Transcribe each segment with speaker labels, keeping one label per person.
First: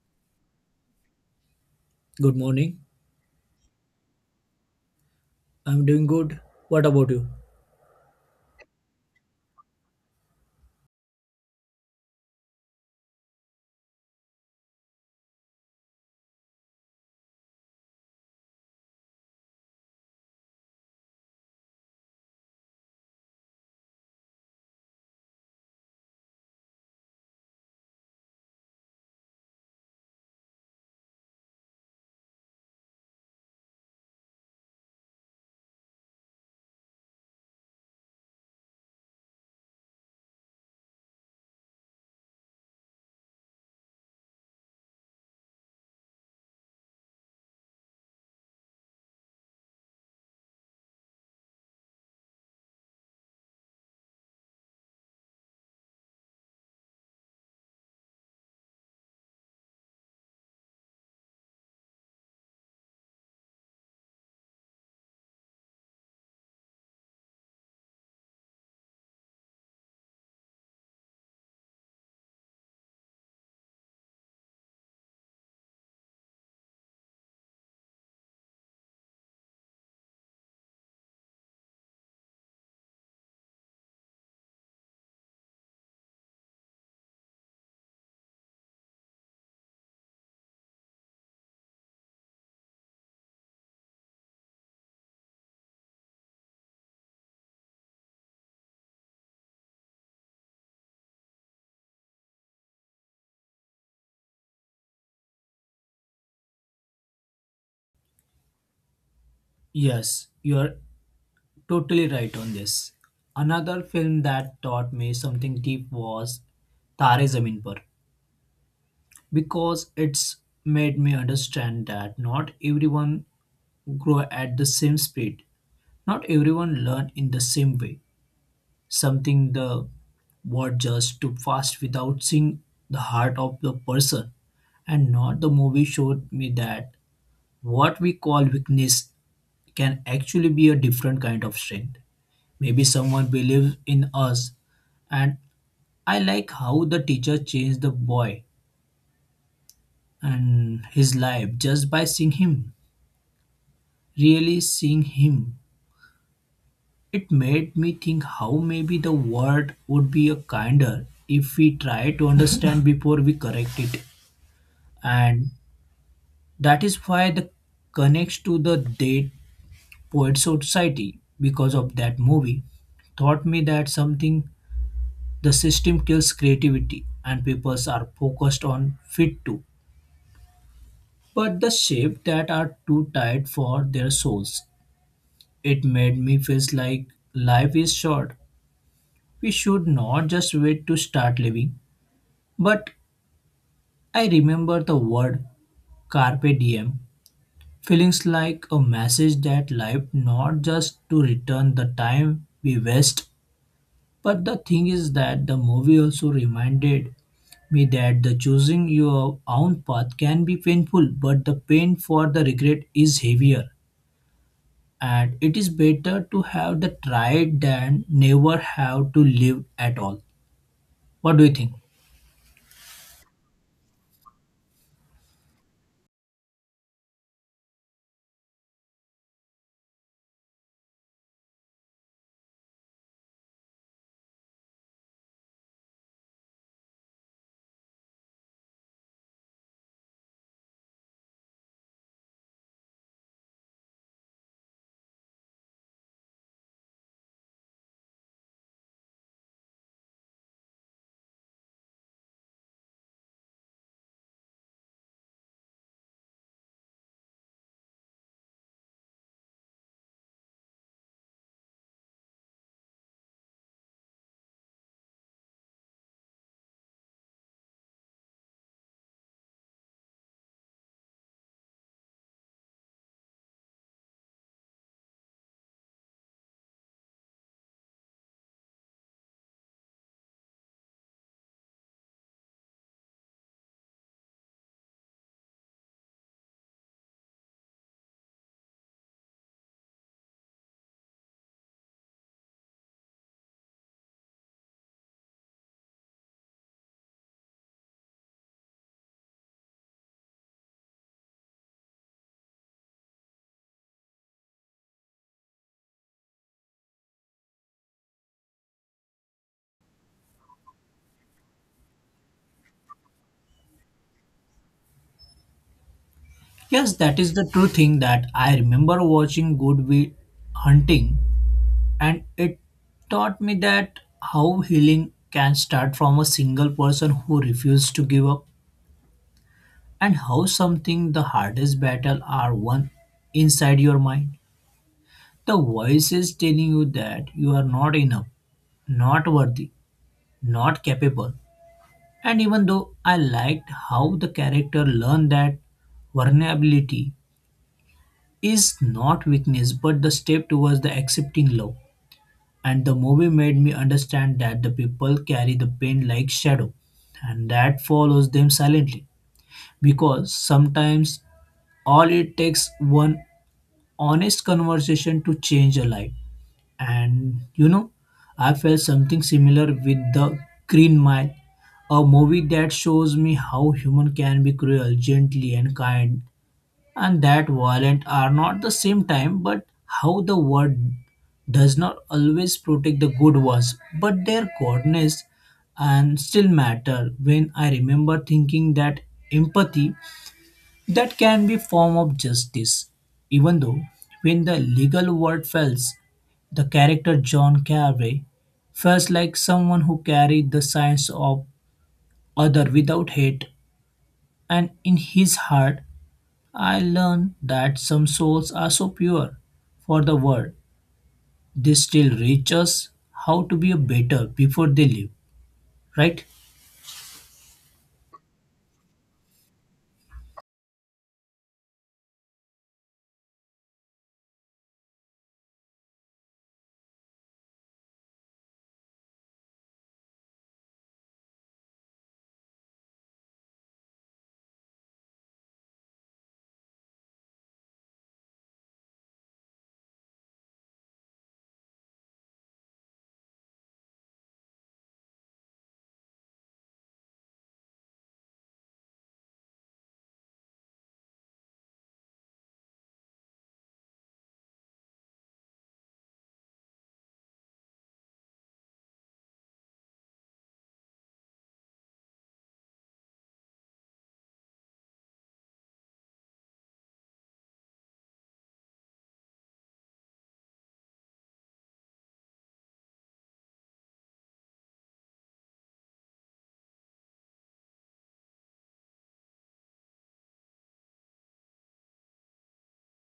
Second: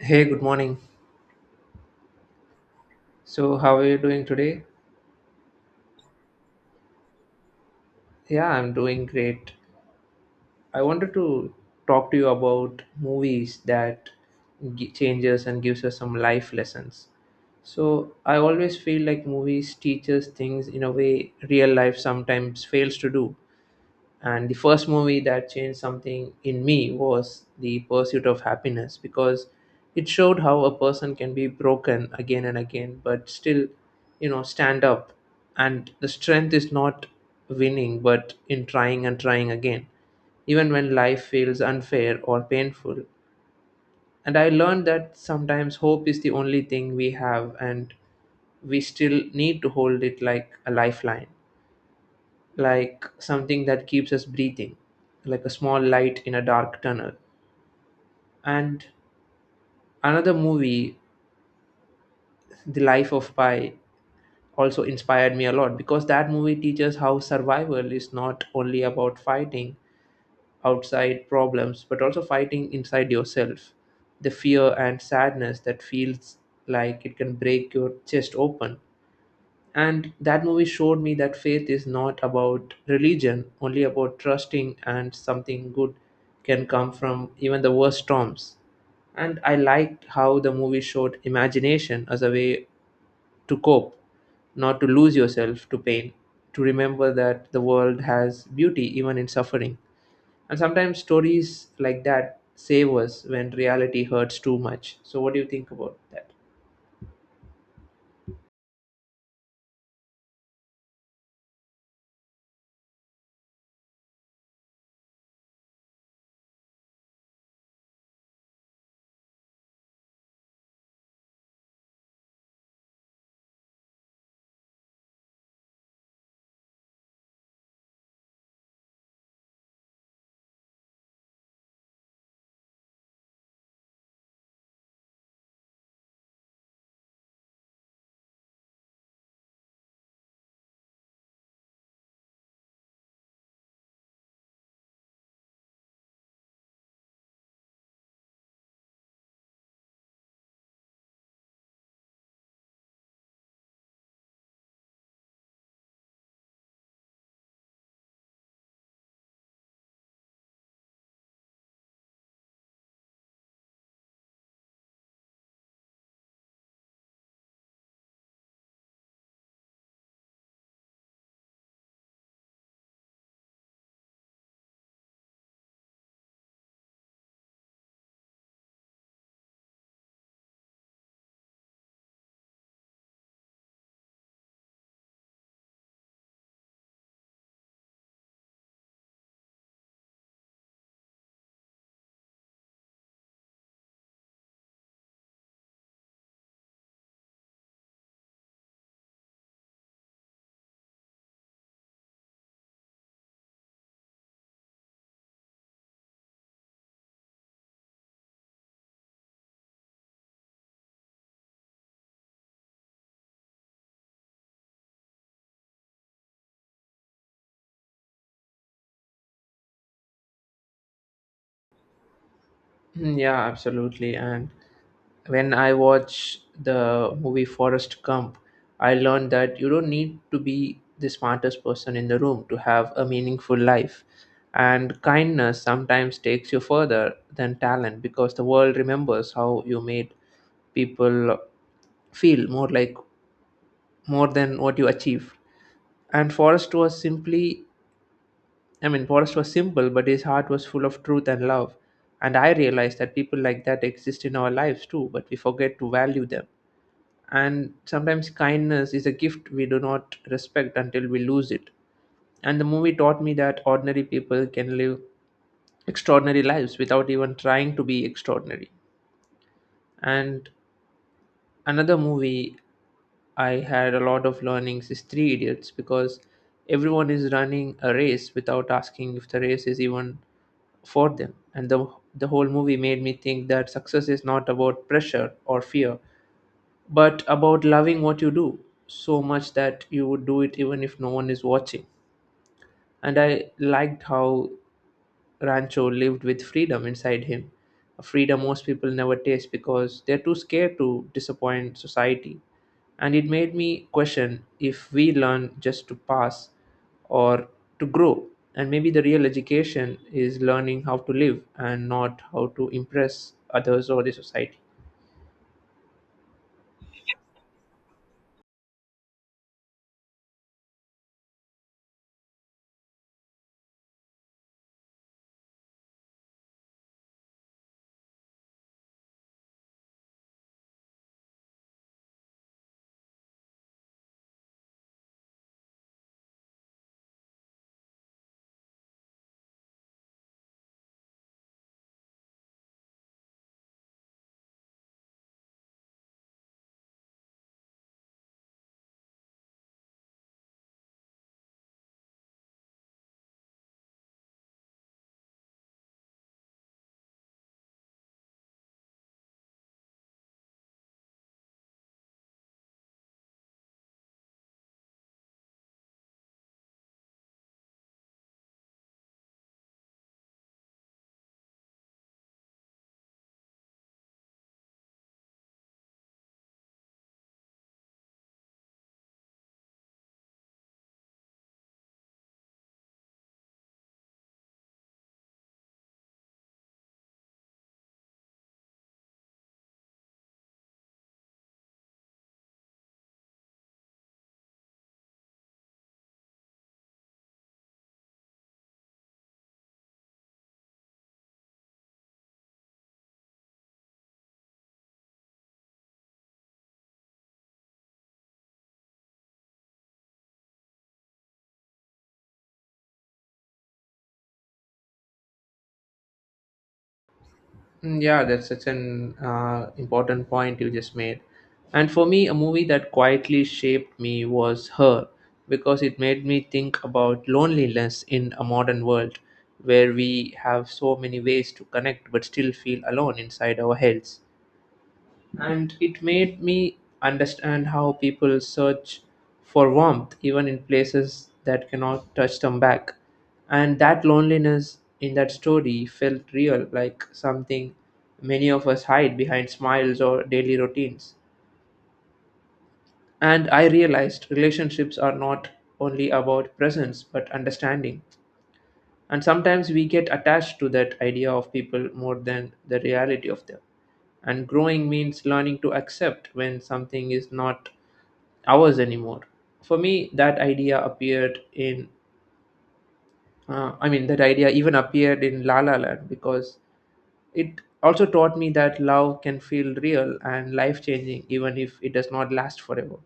Speaker 1: Hey, good morning.
Speaker 2: Good morning.
Speaker 1: So, how are you doing today?
Speaker 2: I'm doing good. What about you?
Speaker 1: Yeah, I'm doing great. I wanted to talk to you about movies that changes and gives us some life lessons. So, I always feel like movies teach us things in a way real life sometimes fails to do. And the first movie that changed something in me was the pursuit of happiness because it showed how a person can be broken again and again but still stand up, and the strength is not winning but in trying and trying again, even when life feels unfair or painful. And I learned that sometimes hope is the only thing we have and we still need to hold it like a lifeline, like something that keeps us breathing, like a small light in a dark tunnel. And another movie, The Life of Pi, also inspired me a lot because that movie teaches how survival is not only about fighting outside problems but also fighting inside yourself. The fear and sadness that feels like it can break your chest open. And that movie showed me that faith is not about religion, only about trusting and something good can come from even the worst storms. And I liked how the movie showed imagination as a way to cope, not to lose yourself to pain, to remember that the world has beauty even in suffering. And sometimes stories like that save us when reality hurts too much. So, what do you think about that?
Speaker 2: Yes, you are totally right on this. Another film that taught me something deep was Tare Zameen Par because it's made me understand that not everyone grow at the same speed. Not everyone learn in the same way. Something the word just too fast without seeing the heart of the person. And not the movie showed me that what we call weakness can actually be a different kind of strength. Maybe someone believes in us, and I like how the teacher changed the boy and his life just by seeing him. Really seeing him, it made me think how maybe the world would be a kinder if we try to understand before we correct it. And that is why the connects to the date Poet Society, because of that movie, taught me that something the system kills creativity and peoples are focused on fit too. But the shape that are too tight for their souls. It made me feel like life is short. We should not just wait to start living. But I remember the word carpe diem feelings like a message that life not just to return the time we waste. But the thing is that the movie also reminded me that the choosing your own path can be painful, but the pain for the regret is heavier. And it is better to have the tried than never have to live at all. What do you think?
Speaker 1: Yeah, absolutely. And when I watch the movie Forrest Gump, I learned that you don't need to be the smartest person in the room to have a meaningful life. And kindness sometimes takes you further than talent because the world remembers how you made people feel more like more than what you achieved. And Forrest was simply, I mean, Forrest was simple, but his heart was full of truth and love. And I realized that people like that exist in our lives too, but we forget to value them, and sometimes kindness is a gift we do not respect until we lose it. And the movie taught me that ordinary people can live extraordinary lives without even trying to be extraordinary. And another movie I had a lot of learnings is Three Idiots because everyone is running a race without asking if the race is even for them. And the whole movie made me think that success is not about pressure or fear, but about loving what you do so much that you would do it even if no one is watching. And I liked how Rancho lived with freedom inside him, a freedom most people never taste because they're too scared to disappoint society. And it made me question if we learn just to pass or to grow. And maybe the real education is learning how to live and not how to impress others or the society.
Speaker 2: Yes, that is the true thing that I remember watching Good Will Hunting, and it taught me that how healing can start from a single person who refused to give up and how something the hardest battle are won inside your mind. The voice is telling you that you are not enough, not worthy, not capable. And even though I liked how the character learned that vulnerability is not weakness but the step towards the accepting love. And the movie made me understand that the people carry the pain like shadow and that follows them silently, because sometimes all it takes one honest conversation to change a life. And you know, I felt something similar with the Green Mile, a movie that shows me how human can be cruel, gently and kind, and that violent are not the same time, but how the world does not always protect the good ones, but their goodness and still matter when I remember thinking that empathy that can be form of justice, even though when the legal word fails, the character John Carey feels like someone who carried the science of other without hate, and in his heart, I learned that some souls are so pure for the world, they still reach us how to be a better before they leave, right?
Speaker 1: Yeah, that's such an important point you just made. And for me, a movie that quietly shaped me was Her, because it made me think about loneliness in a modern world where we have so many ways to connect but still feel alone inside our heads, and it made me understand how people search for warmth even in places that cannot touch them back. And that loneliness in that story felt real, like something many of us hide behind smiles or daily routines. And I realized relationships are not only about presence but understanding, and sometimes we get attached to that idea of people more than the reality of them, and growing means learning to accept when something is not ours anymore. For me that idea even appeared in la la land, because it also taught me that love can feel real and life changing even if it does not last forever,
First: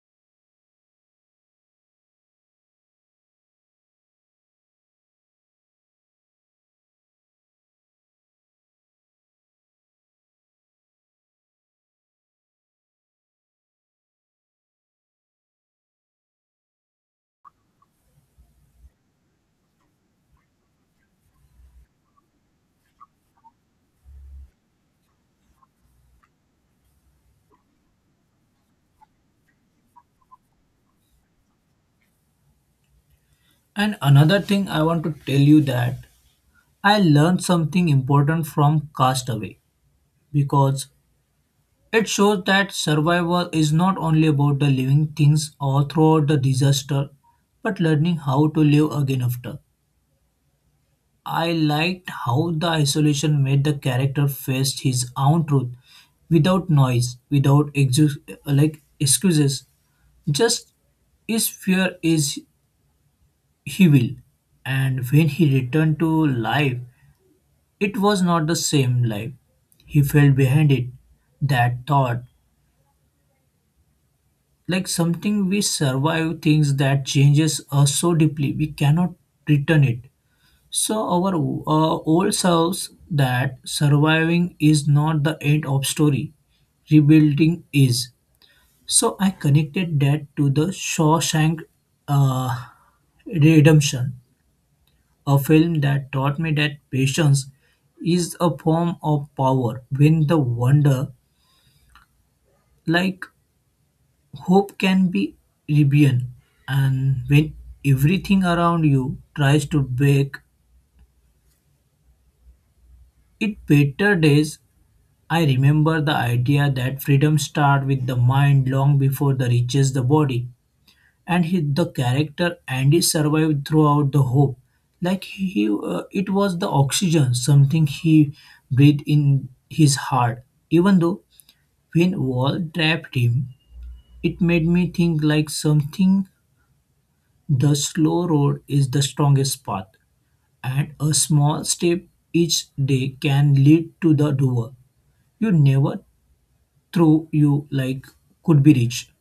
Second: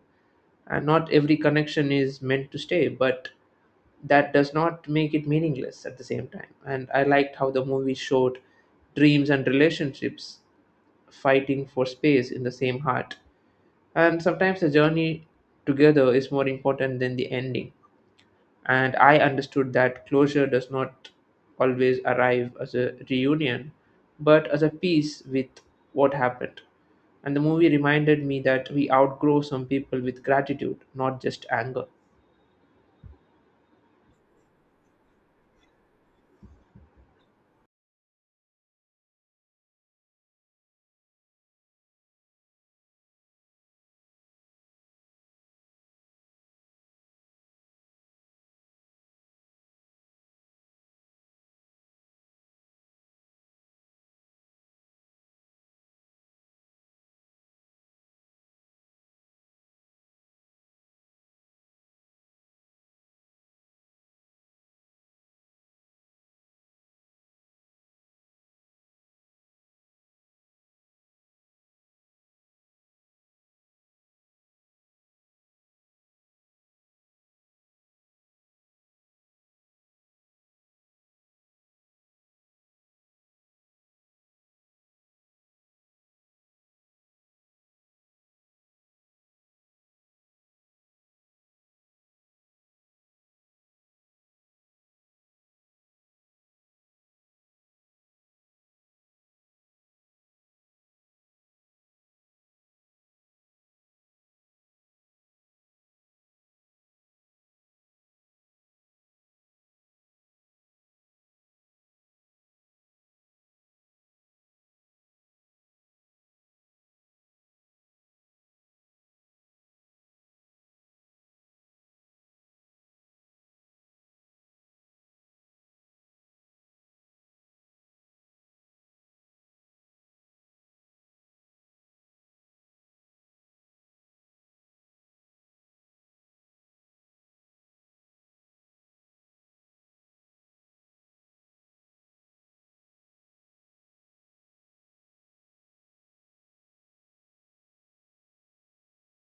Speaker 1: and not every connection is meant to stay, but that does not make it meaningless at the same time. And I liked how the movie showed dreams and relationships fighting for space in the same heart, and sometimes the journey together is more important than the ending. And I understood that closure does not always arrive as a reunion, but as a peace with what happened. And the movie reminded me that we outgrow some people with gratitude, not just anger.
Speaker 2: And another thing I want to tell you that I learned something important from Castaway because it shows that survival is not only about the living things or throughout the disaster, but learning how to live again after. I liked how the isolation made the character face his own truth without noise, without exu- like excuses. Just his fear is he will. And when he returned to life, it was not the same life. He fell behind it. That thought like something we survive things that changes us so deeply we cannot return it so our old selves that surviving is not the end of story, rebuilding is. So I connected that to the Shawshank uh, Redemption, a film that taught me that patience is a form of power when the wonder like hope can be rebellion, and when everything around you tries to make it better days, I remember the idea that freedom starts with the mind long before the reaches the body. And he, the character Andy survived throughout the hope, like he, it was the oxygen, something he breathed in his heart. Even though when wall trapped him, it made me think like something the slow road is the strongest path, and a small step each day can lead to the door you never thought you like could be reached.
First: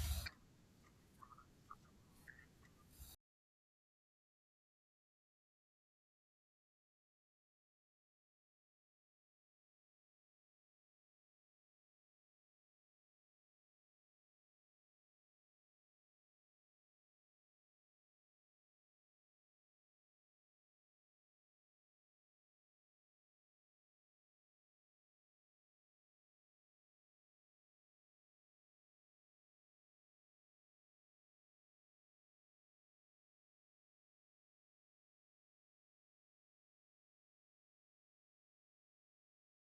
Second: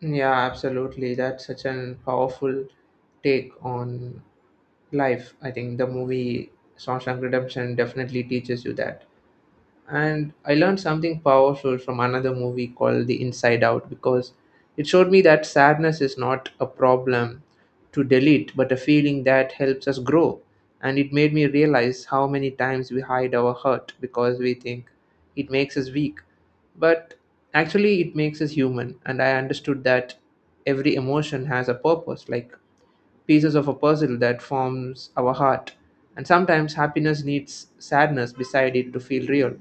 Speaker 1: Yeah, absolutely. That's such an powerful take on life. I think the movie Shawshank Redemption definitely teaches you that. And I learned something powerful from another movie called The Inside Out, because it showed me that sadness is not a problem to delete but a feeling that helps us grow. And it made me realize how many times we hide our hurt because we think it makes us weak, but actually it makes us human. And I understood that every emotion has a purpose, like pieces of a puzzle that forms our heart, and sometimes happiness needs sadness beside it to feel real.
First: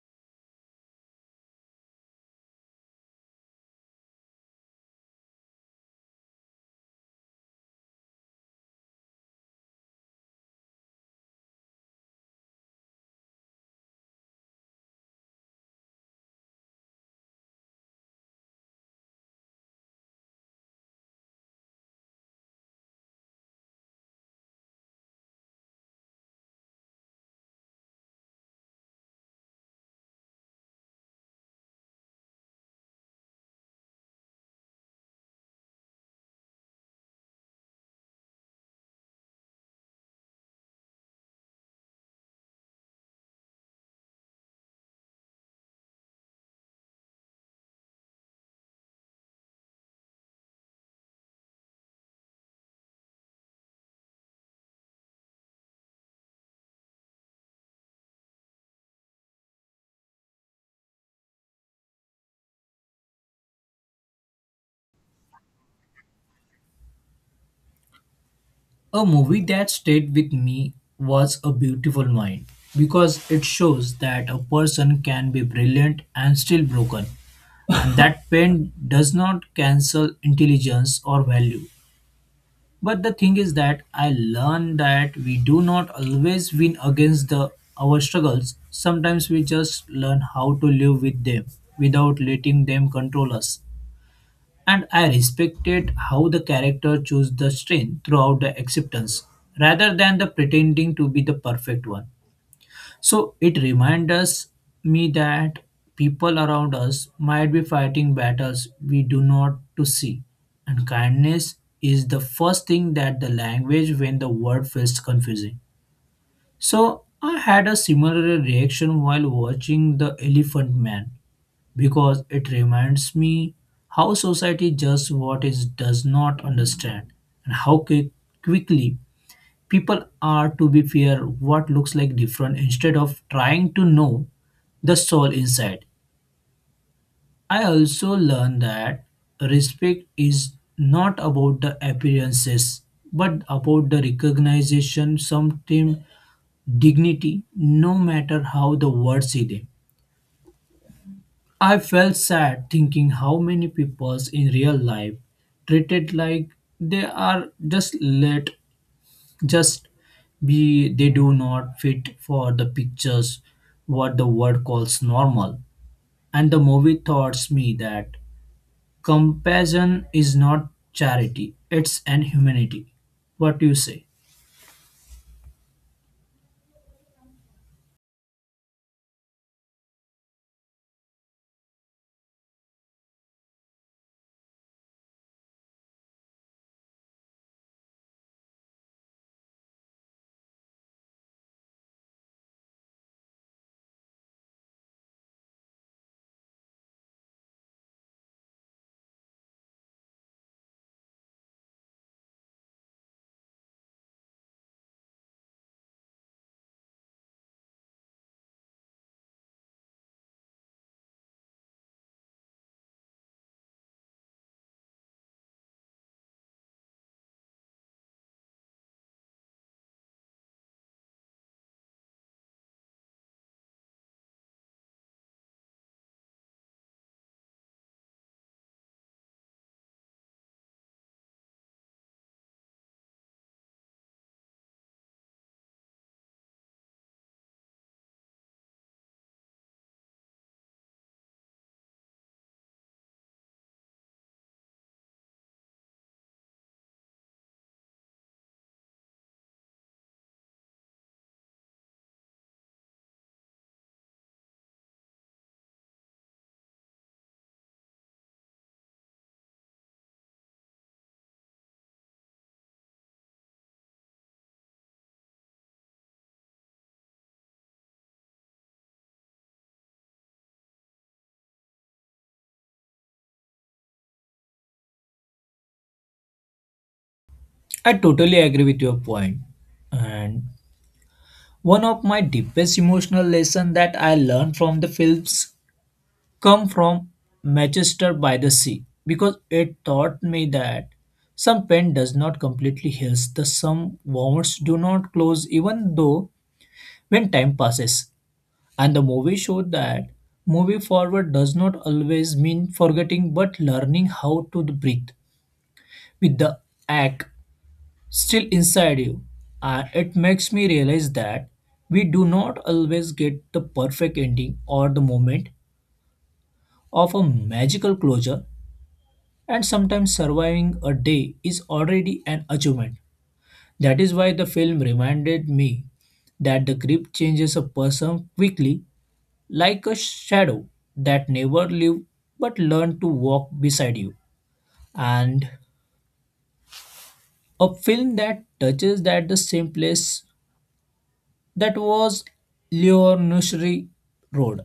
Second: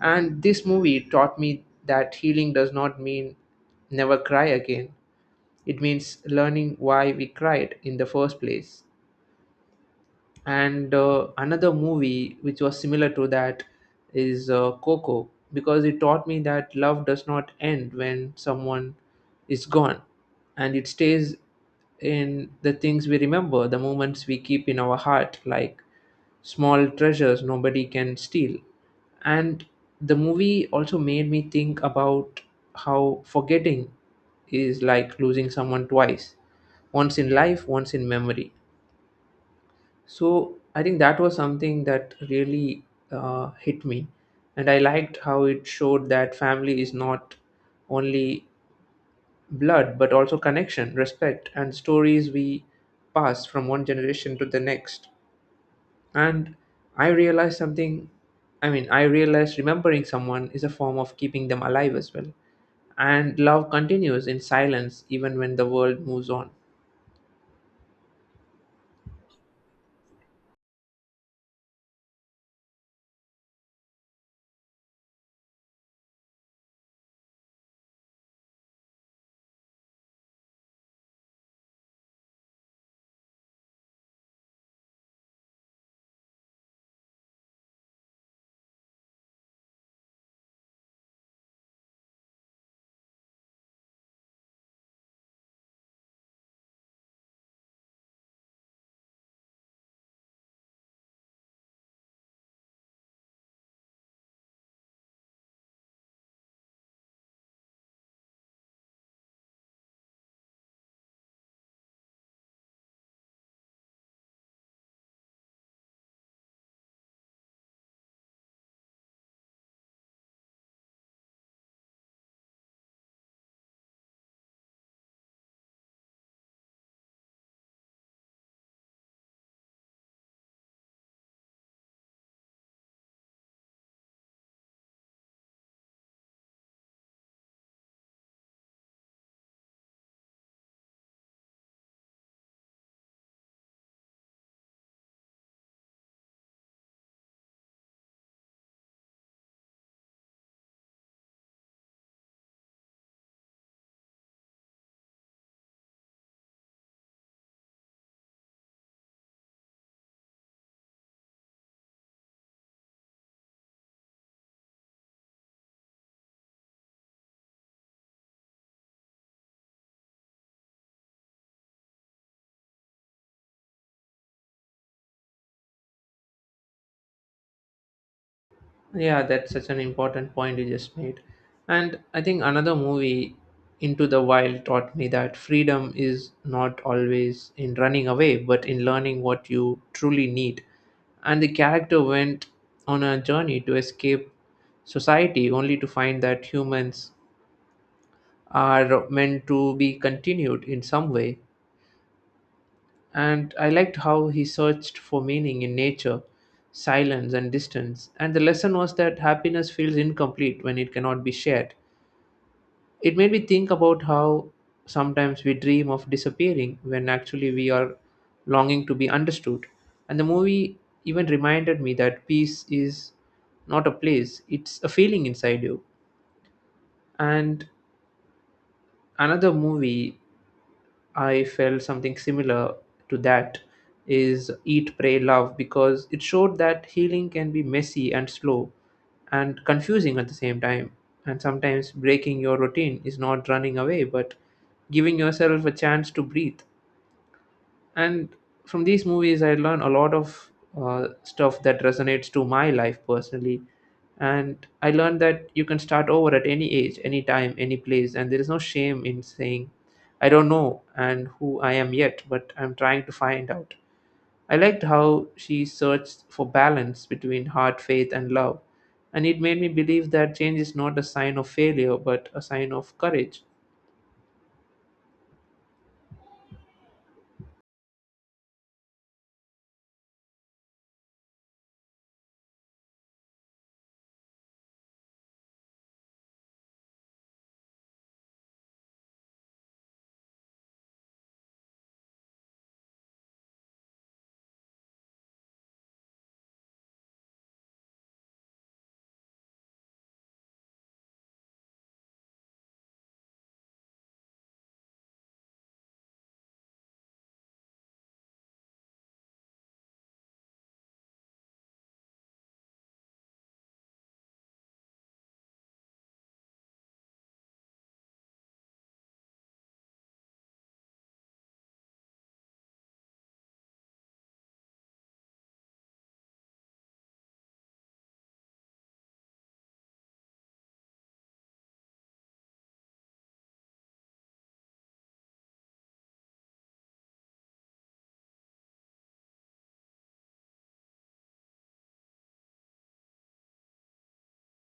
Speaker 1: And this movie taught me that healing does not mean never cry again. It means learning why we cried in the first place. And another movie which was similar to that is Coco, because it taught me that love does not end when someone is gone, and it stays in the things we remember, the moments we keep in our heart, like small treasures nobody can steal. And the movie also made me think about how forgetting is like losing someone twice, once in life, once in memory. So I think that was something that really hit me. And I liked how it showed that family is not only blood, but also connection, respect, and stories we pass from one generation to the next. And I realized something I mean I realized remembering someone is a form of keeping them alive as well, and love continues in silence even when the world moves on.
Speaker 2: A movie that stayed with me was A Beautiful Mind because it shows that a person can be brilliant and still broken, and that pain does not cancel intelligence or value. But the thing is that I learned that we do not always win against the our struggles. Sometimes we just learn how to live with them without letting them control us. And I respected how the character chose the strain throughout the acceptance rather than the pretending to be the perfect one. So it reminds us me that people around us might be fighting battles we do not to see. And kindness is the first thing that the language when the word feels confusing. So I had a similar reaction while watching The Elephant Man because it reminds me how society judges what it does not understand and how quickly people are to be fair what looks like different instead of trying to know the soul inside. I also learned that respect is not about the appearances but about the recognition, sometimes dignity, no matter how the world see them. I felt sad thinking how many people in real life treated like they are just be they do not fit for the pictures what the world calls normal. And the movie taught me that compassion is not charity, it's an humanity. What do you say?
Speaker 1: Yeah, that's such an important point you just made. And I think another movie, Into the Wild, taught me that freedom is not always in running away but in learning what you truly need. And the character went on a journey to escape society only to find that humans are meant to be continued in some way. And I liked how he searched for meaning in nature, silence, and distance. And the lesson was that happiness feels incomplete when it cannot be shared. It made me think about how sometimes we dream of disappearing when actually we are longing to be understood. And the movie even reminded me that peace is not a place, it's a feeling inside you. And another movie I felt something similar to that is Eat, Pray, Love, because it showed that healing can be messy and slow and confusing at the same time. And sometimes breaking your routine is not running away but giving yourself a chance to breathe. And from these movies I learn a lot of stuff that resonates to my life personally. And I learned that you can start over at any age, any time, any place, and there is no shame in saying I don't know and who I am yet, but I'm trying to find out. I liked how she searched for balance between heart, faith and love, and it made me believe that change is not a sign of failure but a sign of courage.
Speaker 2: I totally agree with your point. And one of my deepest emotional lesson that I learned from the films come from Manchester by the Sea because it taught me that some pain does not completely heal, the some wounds do not close even though when time passes. And the movie showed that moving forward does not always mean forgetting but learning how to breathe with the ache still inside you. And it makes me realize that we do not always get the perfect ending or the moment of a magical closure, and sometimes surviving a day is already an achievement. That is why the film reminded me that the grip changes a person quickly, like a shadow that never lived but learned to walk beside you. And a film that touches that the same place that was Leo Nursery Road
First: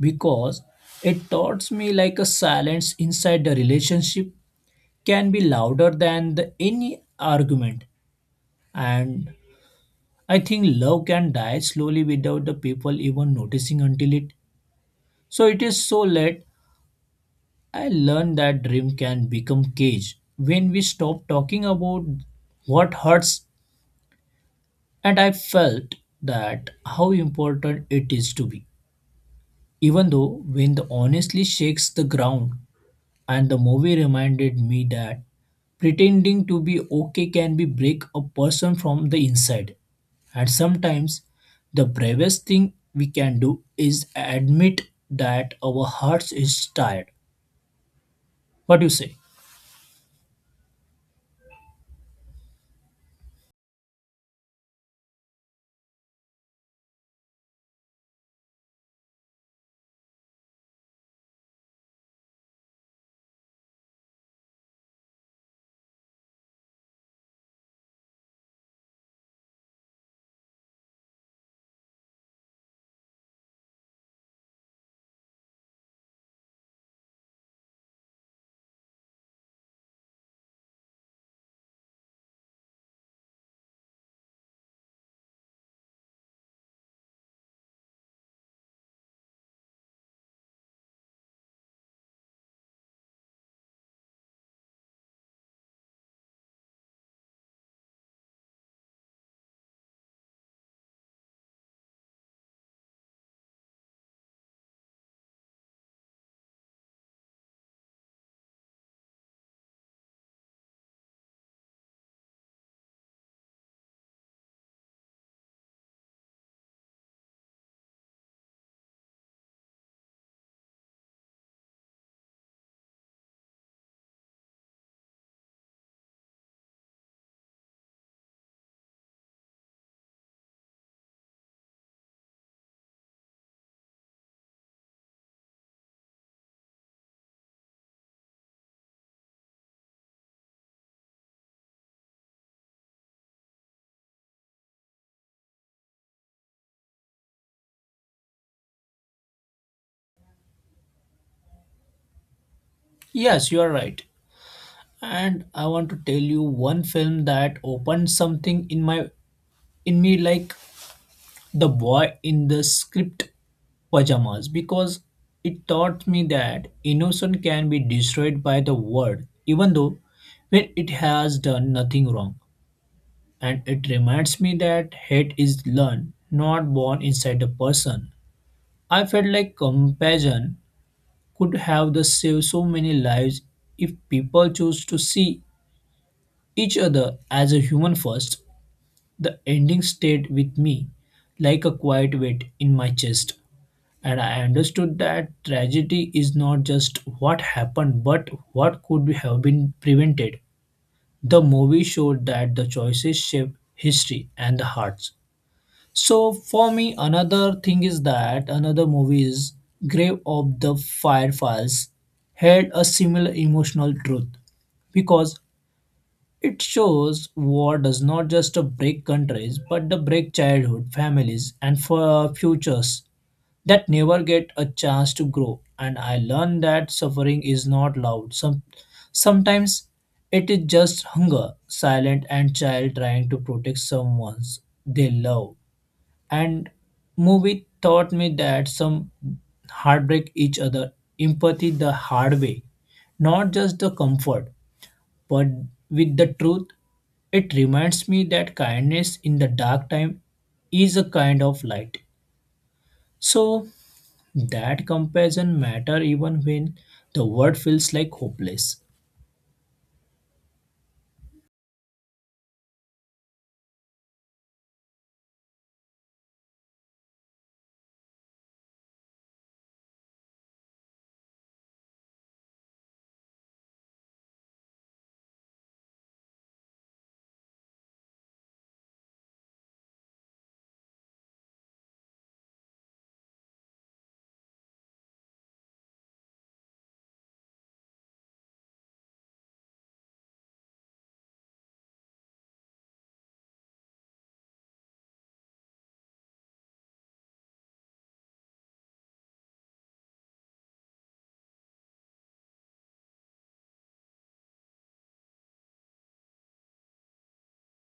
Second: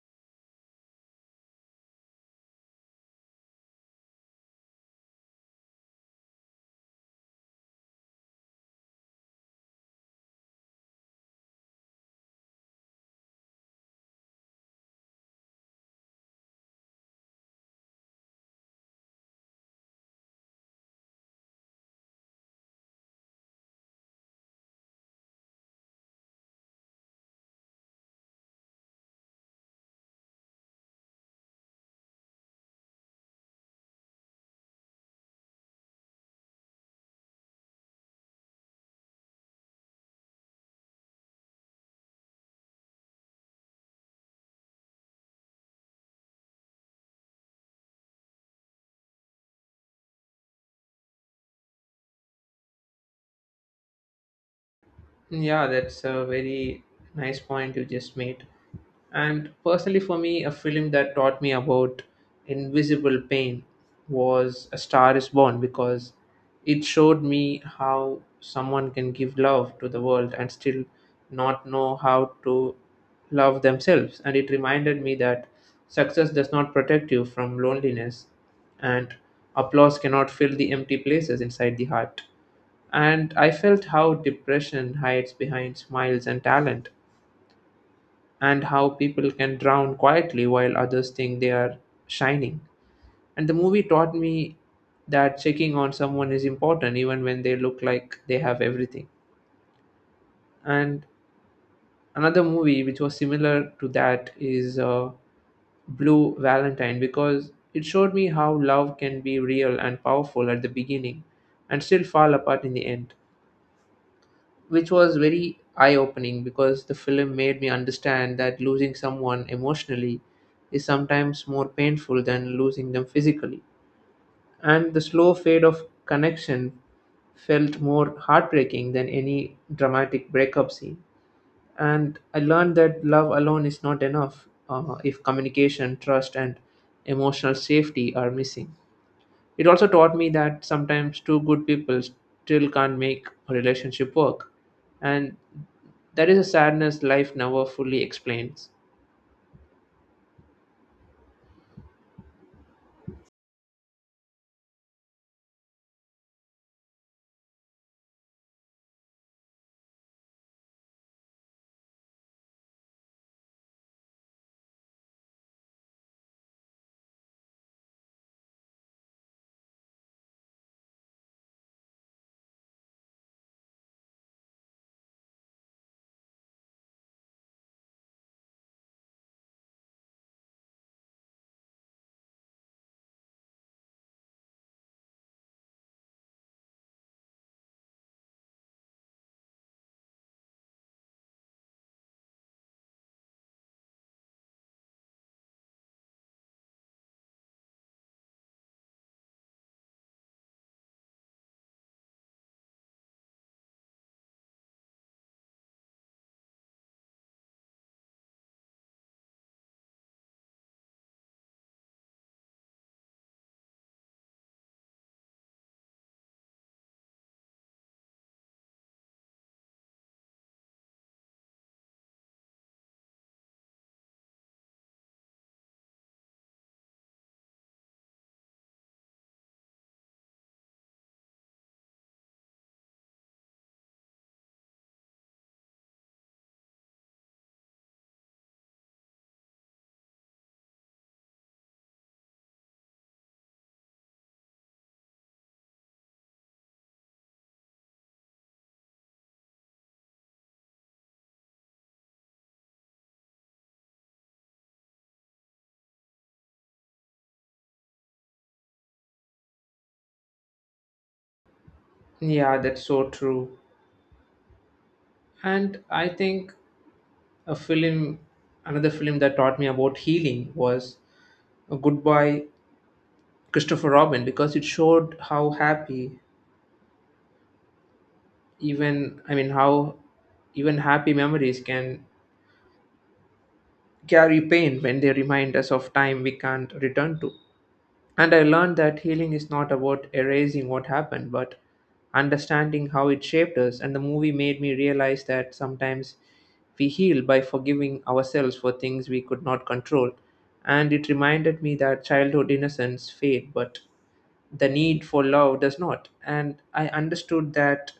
Speaker 2: because it taught me like a silence inside the relationship can be louder than the any argument, and I think love can die slowly without the people even noticing until it. So it is so late. I learned that dream can become cage when we stop talking about what hurts, and I felt that how important it is to be. Even though when the honestly shakes the ground, and the movie reminded me that pretending to be okay can be break a person from the inside. And sometimes the bravest thing we can do is admit that our hearts is tired. What do you say?
Speaker 1: Yeah, that's a very nice point you just made. And personally, for me, a film that taught me about invisible pain was A Star is Born, because it showed me how someone can give love to the world and still not know how to love themselves. And it reminded me that success does not protect you from loneliness, and applause cannot fill the empty places inside the heart. And I felt how depression hides behind smiles and talent, and how people can drown quietly while others think they are shining. And the movie taught me that checking on someone is important even when they look like they have everything. And another movie which was similar to that is Blue Valentine, because it showed me how love can be real and powerful at the beginning and still fall apart in the end. Which was very eye opening, because the film made me understand that losing someone emotionally is sometimes more painful than losing them physically. And the slow fade of connection felt more heartbreaking than any dramatic breakup scene. And I learned that love alone is not enough if communication, trust, and emotional safety are missing. It also taught me that sometimes two good people still can't make a relationship work, and that is a sadness life never fully explains.
Speaker 2: Yes, you are right. And I want to tell you one film that opened something in my in me like The Boy in the Script Pajamas because it taught me that innocence can be destroyed by the word, even though when it has done nothing wrong. And it reminds me that hate is learned, not born inside a person. I felt like compassion could have the saved so many lives if people chose to see each other as a human first. The ending stayed with me like a quiet weight in my chest. And I understood that tragedy is not just what happened, but what could have been prevented. The movie showed that the choices shape history and the hearts. So, for me, another thing is that another movie is Grave of the Fireflies had a similar emotional truth because it shows war does not just break countries, but the break childhood, families, and for futures that never get a chance to grow. And I learned that suffering is not loud. Sometimes it is just hunger, silent and child trying to protect someone they love. And movie taught me that some heartbreak each other, empathy the hard way, not just the comfort. But with the truth, it reminds me that kindness in the dark time is a kind of light. So that comparison matter even when the world feels like hopeless.
Speaker 1: Yeah, that's so true. And I think a film, another film that taught me about healing was a Goodbye Christopher Robin because it showed how happy, how even happy memories can carry pain when they remind us of time we can't return to. And I learned that healing is not about erasing what happened, but understanding how it shaped us. And the movie made me realize that sometimes we heal by forgiving ourselves for things we could not control. And it reminded me that childhood innocence fade, but the need for love does not. And I understood that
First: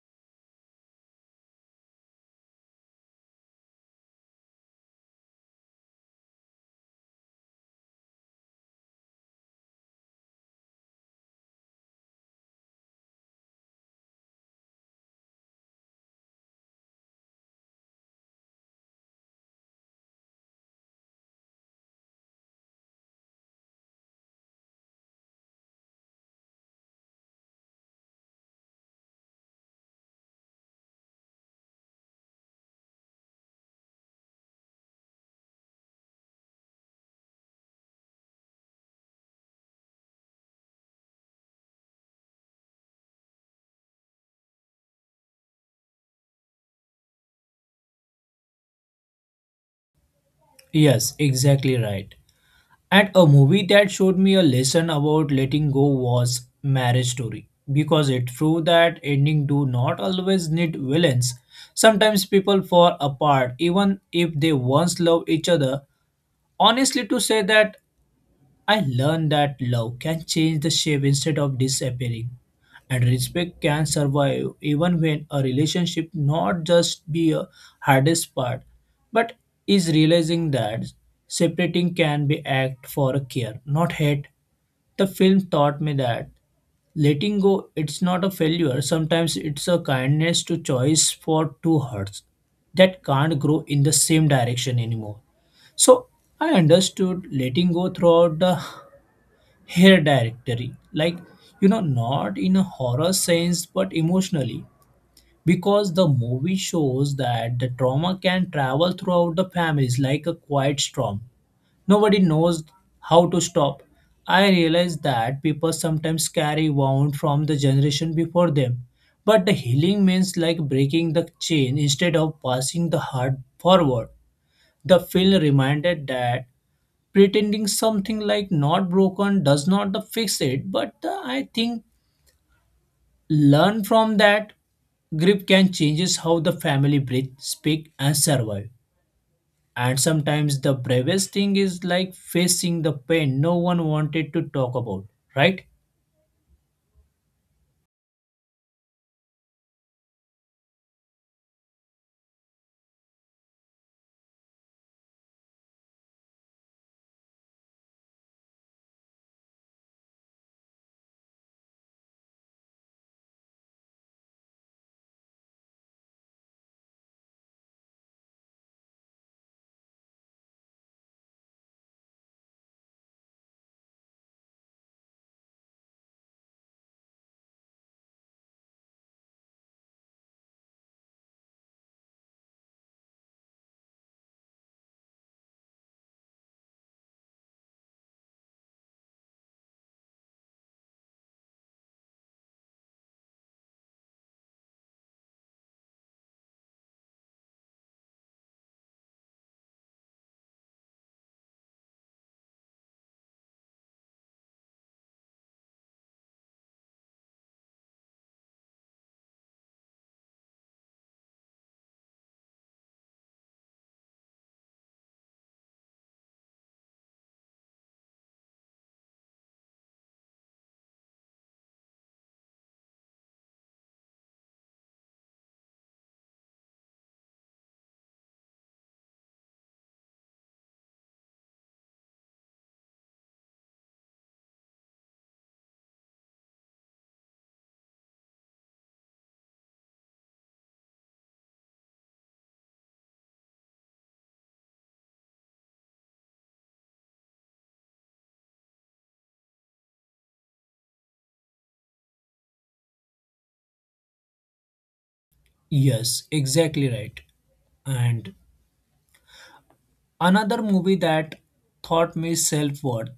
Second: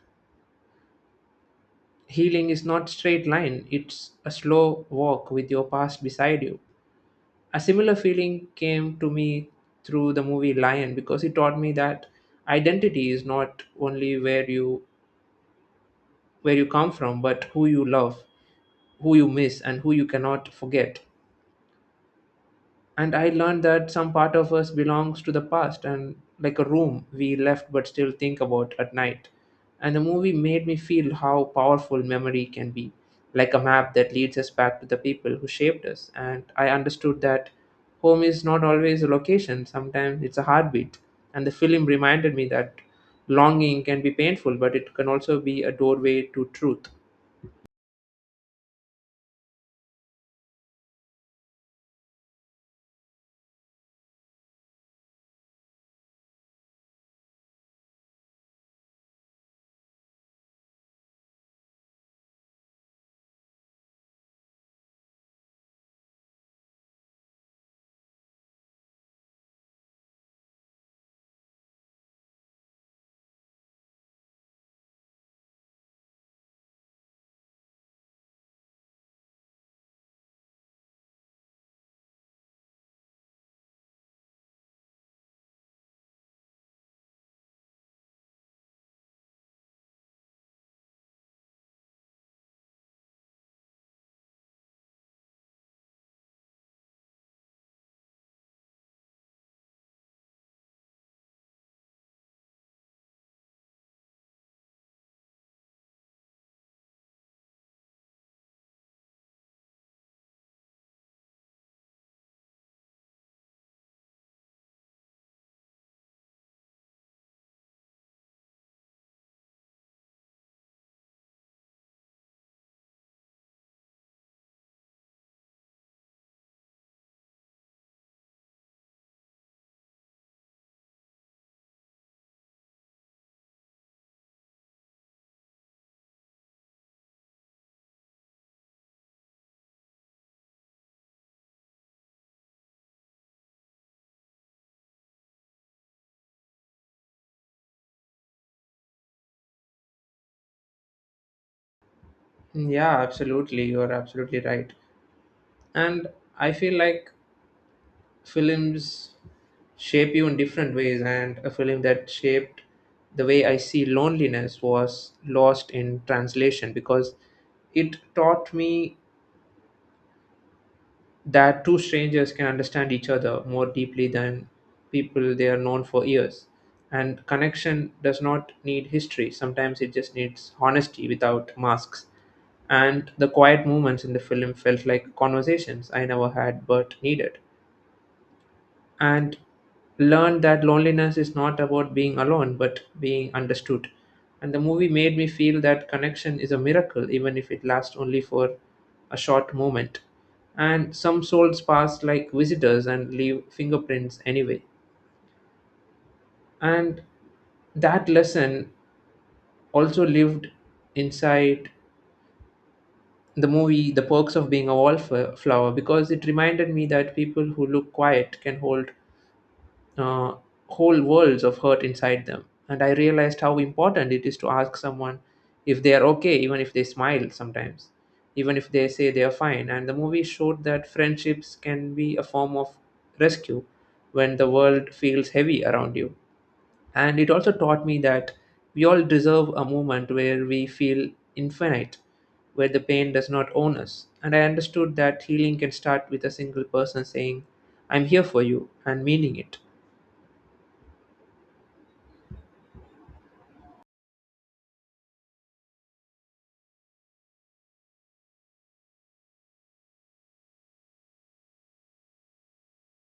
Speaker 1: healing is not straight line, it's a slow walk with your past beside you. A similar feeling came to me through the movie Lion because it taught me that identity is not only where you come from but who you love, who you miss and who you cannot forget. And I learned that some part of us belongs to the past and like a room we left but still think about at night. And the movie made me feel how powerful memory can be, like a map that leads us back to the people who shaped us. And I understood that home is not always a location, sometimes it's a heartbeat. And the film reminded me that longing can be painful but it can also be a doorway to truth.
Speaker 2: Yes, exactly right. And a movie that showed me a lesson about letting go was Marriage Story because it proved that ending do not always need villains. Sometimes people fall apart even if they once love each other. Honestly to say that I learned that love can change the shape instead of disappearing, and respect can survive even when a relationship not just be a hardest part, but is realizing that separating can be act for a care, not hate. The film taught me that letting go it's not a failure, sometimes it's a kindness to choice for two hearts that can't grow in the same direction anymore. So I understood letting go throughout the hair directory, like you know not in a horror sense but emotionally, because the movie shows that the trauma can travel throughout the families like a quiet storm nobody knows how to stop. I realize that people sometimes carry wound from the generation before them, but the healing means like breaking the chain instead of passing the heart forward. The film reminded that pretending something like not broken does not the fix it, but I think learn from that grip can changes how the family breathe speak and survive, and sometimes the bravest thing is like facing the pain no one wanted to talk about, right?
Speaker 1: Mm, yeah, absolutely, you're absolutely right. And I feel like films shape you in different ways, and a film that shaped the way I see loneliness was Lost in Translation because it taught me that two strangers can understand each other more deeply than people they are known for years. And connection does not need history, sometimes it just needs honesty without masks. And the quiet moments in the film felt like conversations I never had but needed. And learned that loneliness is not about being alone but being understood. And the movie made me feel that connection is a miracle even if it lasts only for a short moment, and some souls pass like visitors and leave fingerprints anyway. And that lesson also lived inside the movie The Perks of Being a Wallflower because it reminded me that people who look quiet can hold uh, whole worlds of hurt inside them. And I realized how important it is to ask someone if they are okay, even if they smile sometimes, even if they say they are fine. And the movie showed that friendships can be a form of rescue when the world feels heavy around you. And it also taught me that we all deserve a moment where we feel infinite, where the pain does not own us. And I understood that healing can start with a single person saying, "I'm here for you," and meaning it.
Speaker 2: Yes, exactly right. And another movie that taught me self worth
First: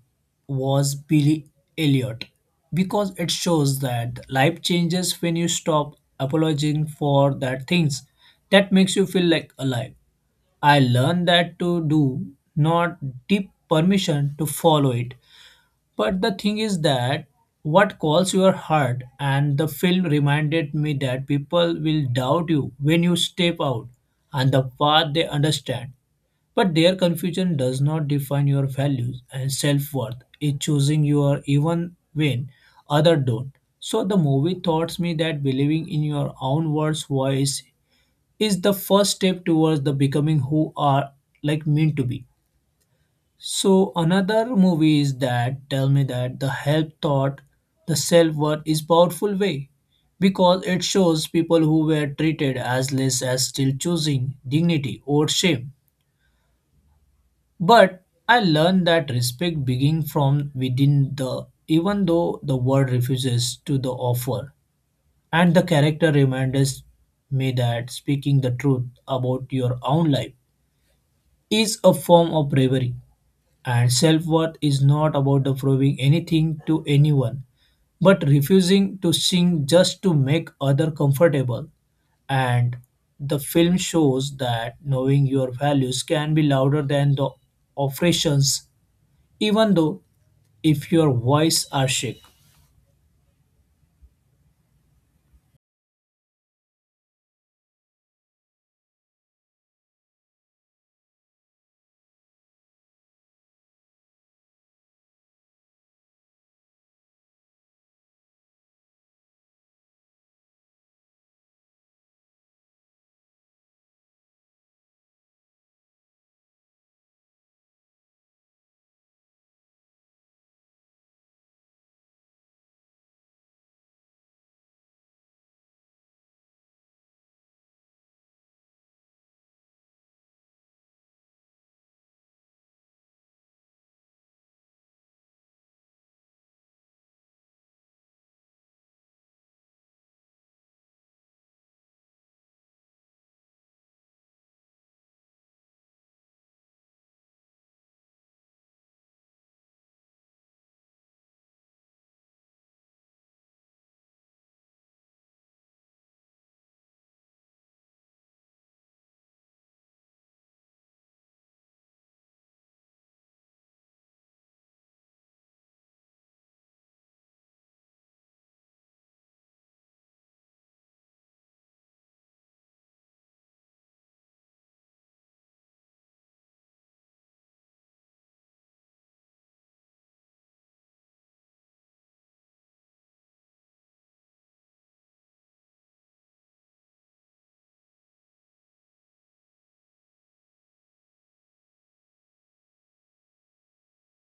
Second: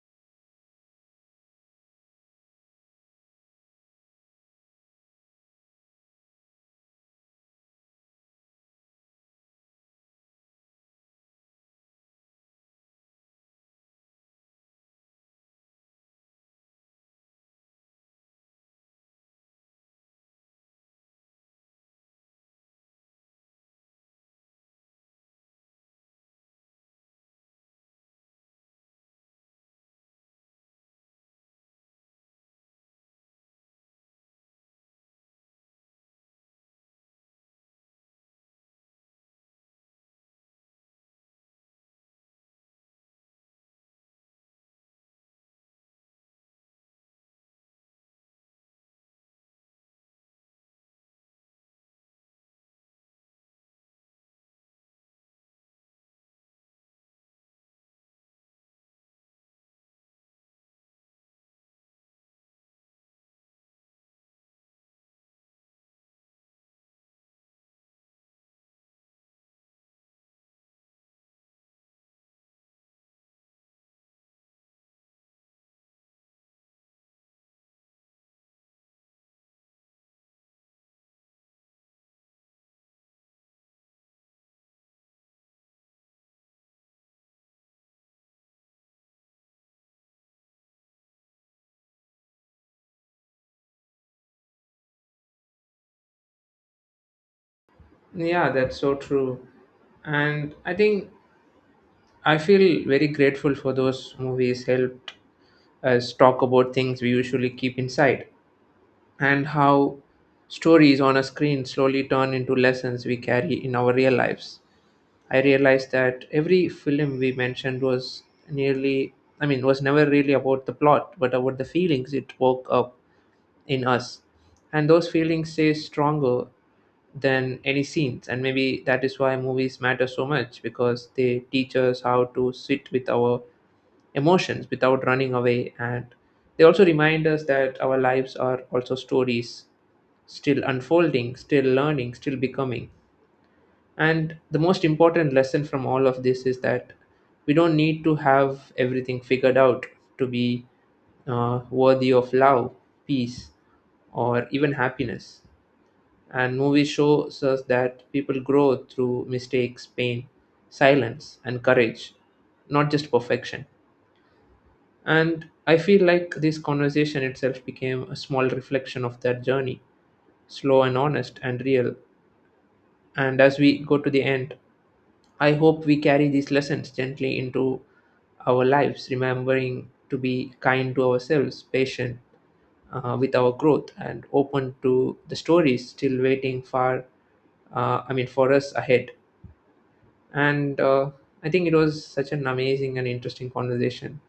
Speaker 2: was Billy Elliot because it shows that life changes when you stop apologizing for that things that makes you feel like alive. I learned that to do not deep permission to follow it. But the thing is that what calls your heart, and the film reminded me that people will doubt you when you step out on the path they understand. But their confusion does not define your values, and self-worth is choosing your even when others don't. So the movie taught me that believing in your own words voice is the first step towards the becoming who are like meant to be. So another movie is that tell me that the help thought the self-worth is powerful way because it shows people who were treated as less as still choosing dignity or shame. But I learned that respect begins from within the even though the world refuses to the offer. And the character reminds me that speaking the truth about your own life is a form of bravery. And self-worth is not about the proving anything to anyone, but refusing to sing just to make other comfortable. And the film shows that knowing your values can be louder than the oppressions, even though if your voice are shook.
Speaker 1: Yeah, that's so true. And I think I feel very grateful for those movies helped us talk about things we usually keep inside, and how stories on a screen slowly turn into lessons we carry in our real lives. I realized that every film we mentioned was nearly I mean was never really about the plot but about the feelings it woke up in us, and those feelings stay stronger than any scenes. And maybe that is why movies matter so much, because they teach us how to sit with our emotions without running away. And they also remind us that our lives are also stories, still unfolding, still learning, still becoming. And the most important lesson from all of this is that we don't need to have everything figured out to be worthy of love, peace, or even happiness. And movies shows us that people grow through mistakes, pain, silence, and courage, not just perfection. And I feel like this conversation itself became a small reflection of that journey, slow and honest and real. And as we go to the end, I hope we carry these lessons gently into our lives, remembering to be kind to ourselves, patient with our growth, and open to the stories still waiting for us ahead. And I think it was such an amazing and interesting conversation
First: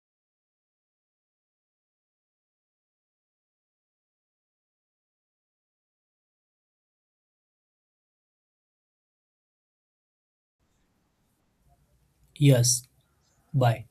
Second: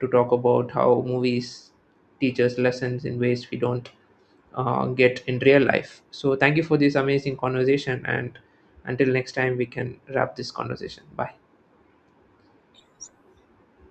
Speaker 1: to talk about how movies teach us lessons in ways we don't get in real life. So thank you for this amazing conversation, and until next time, we can wrap this conversation. Bye.
Speaker 2: Yes, bye.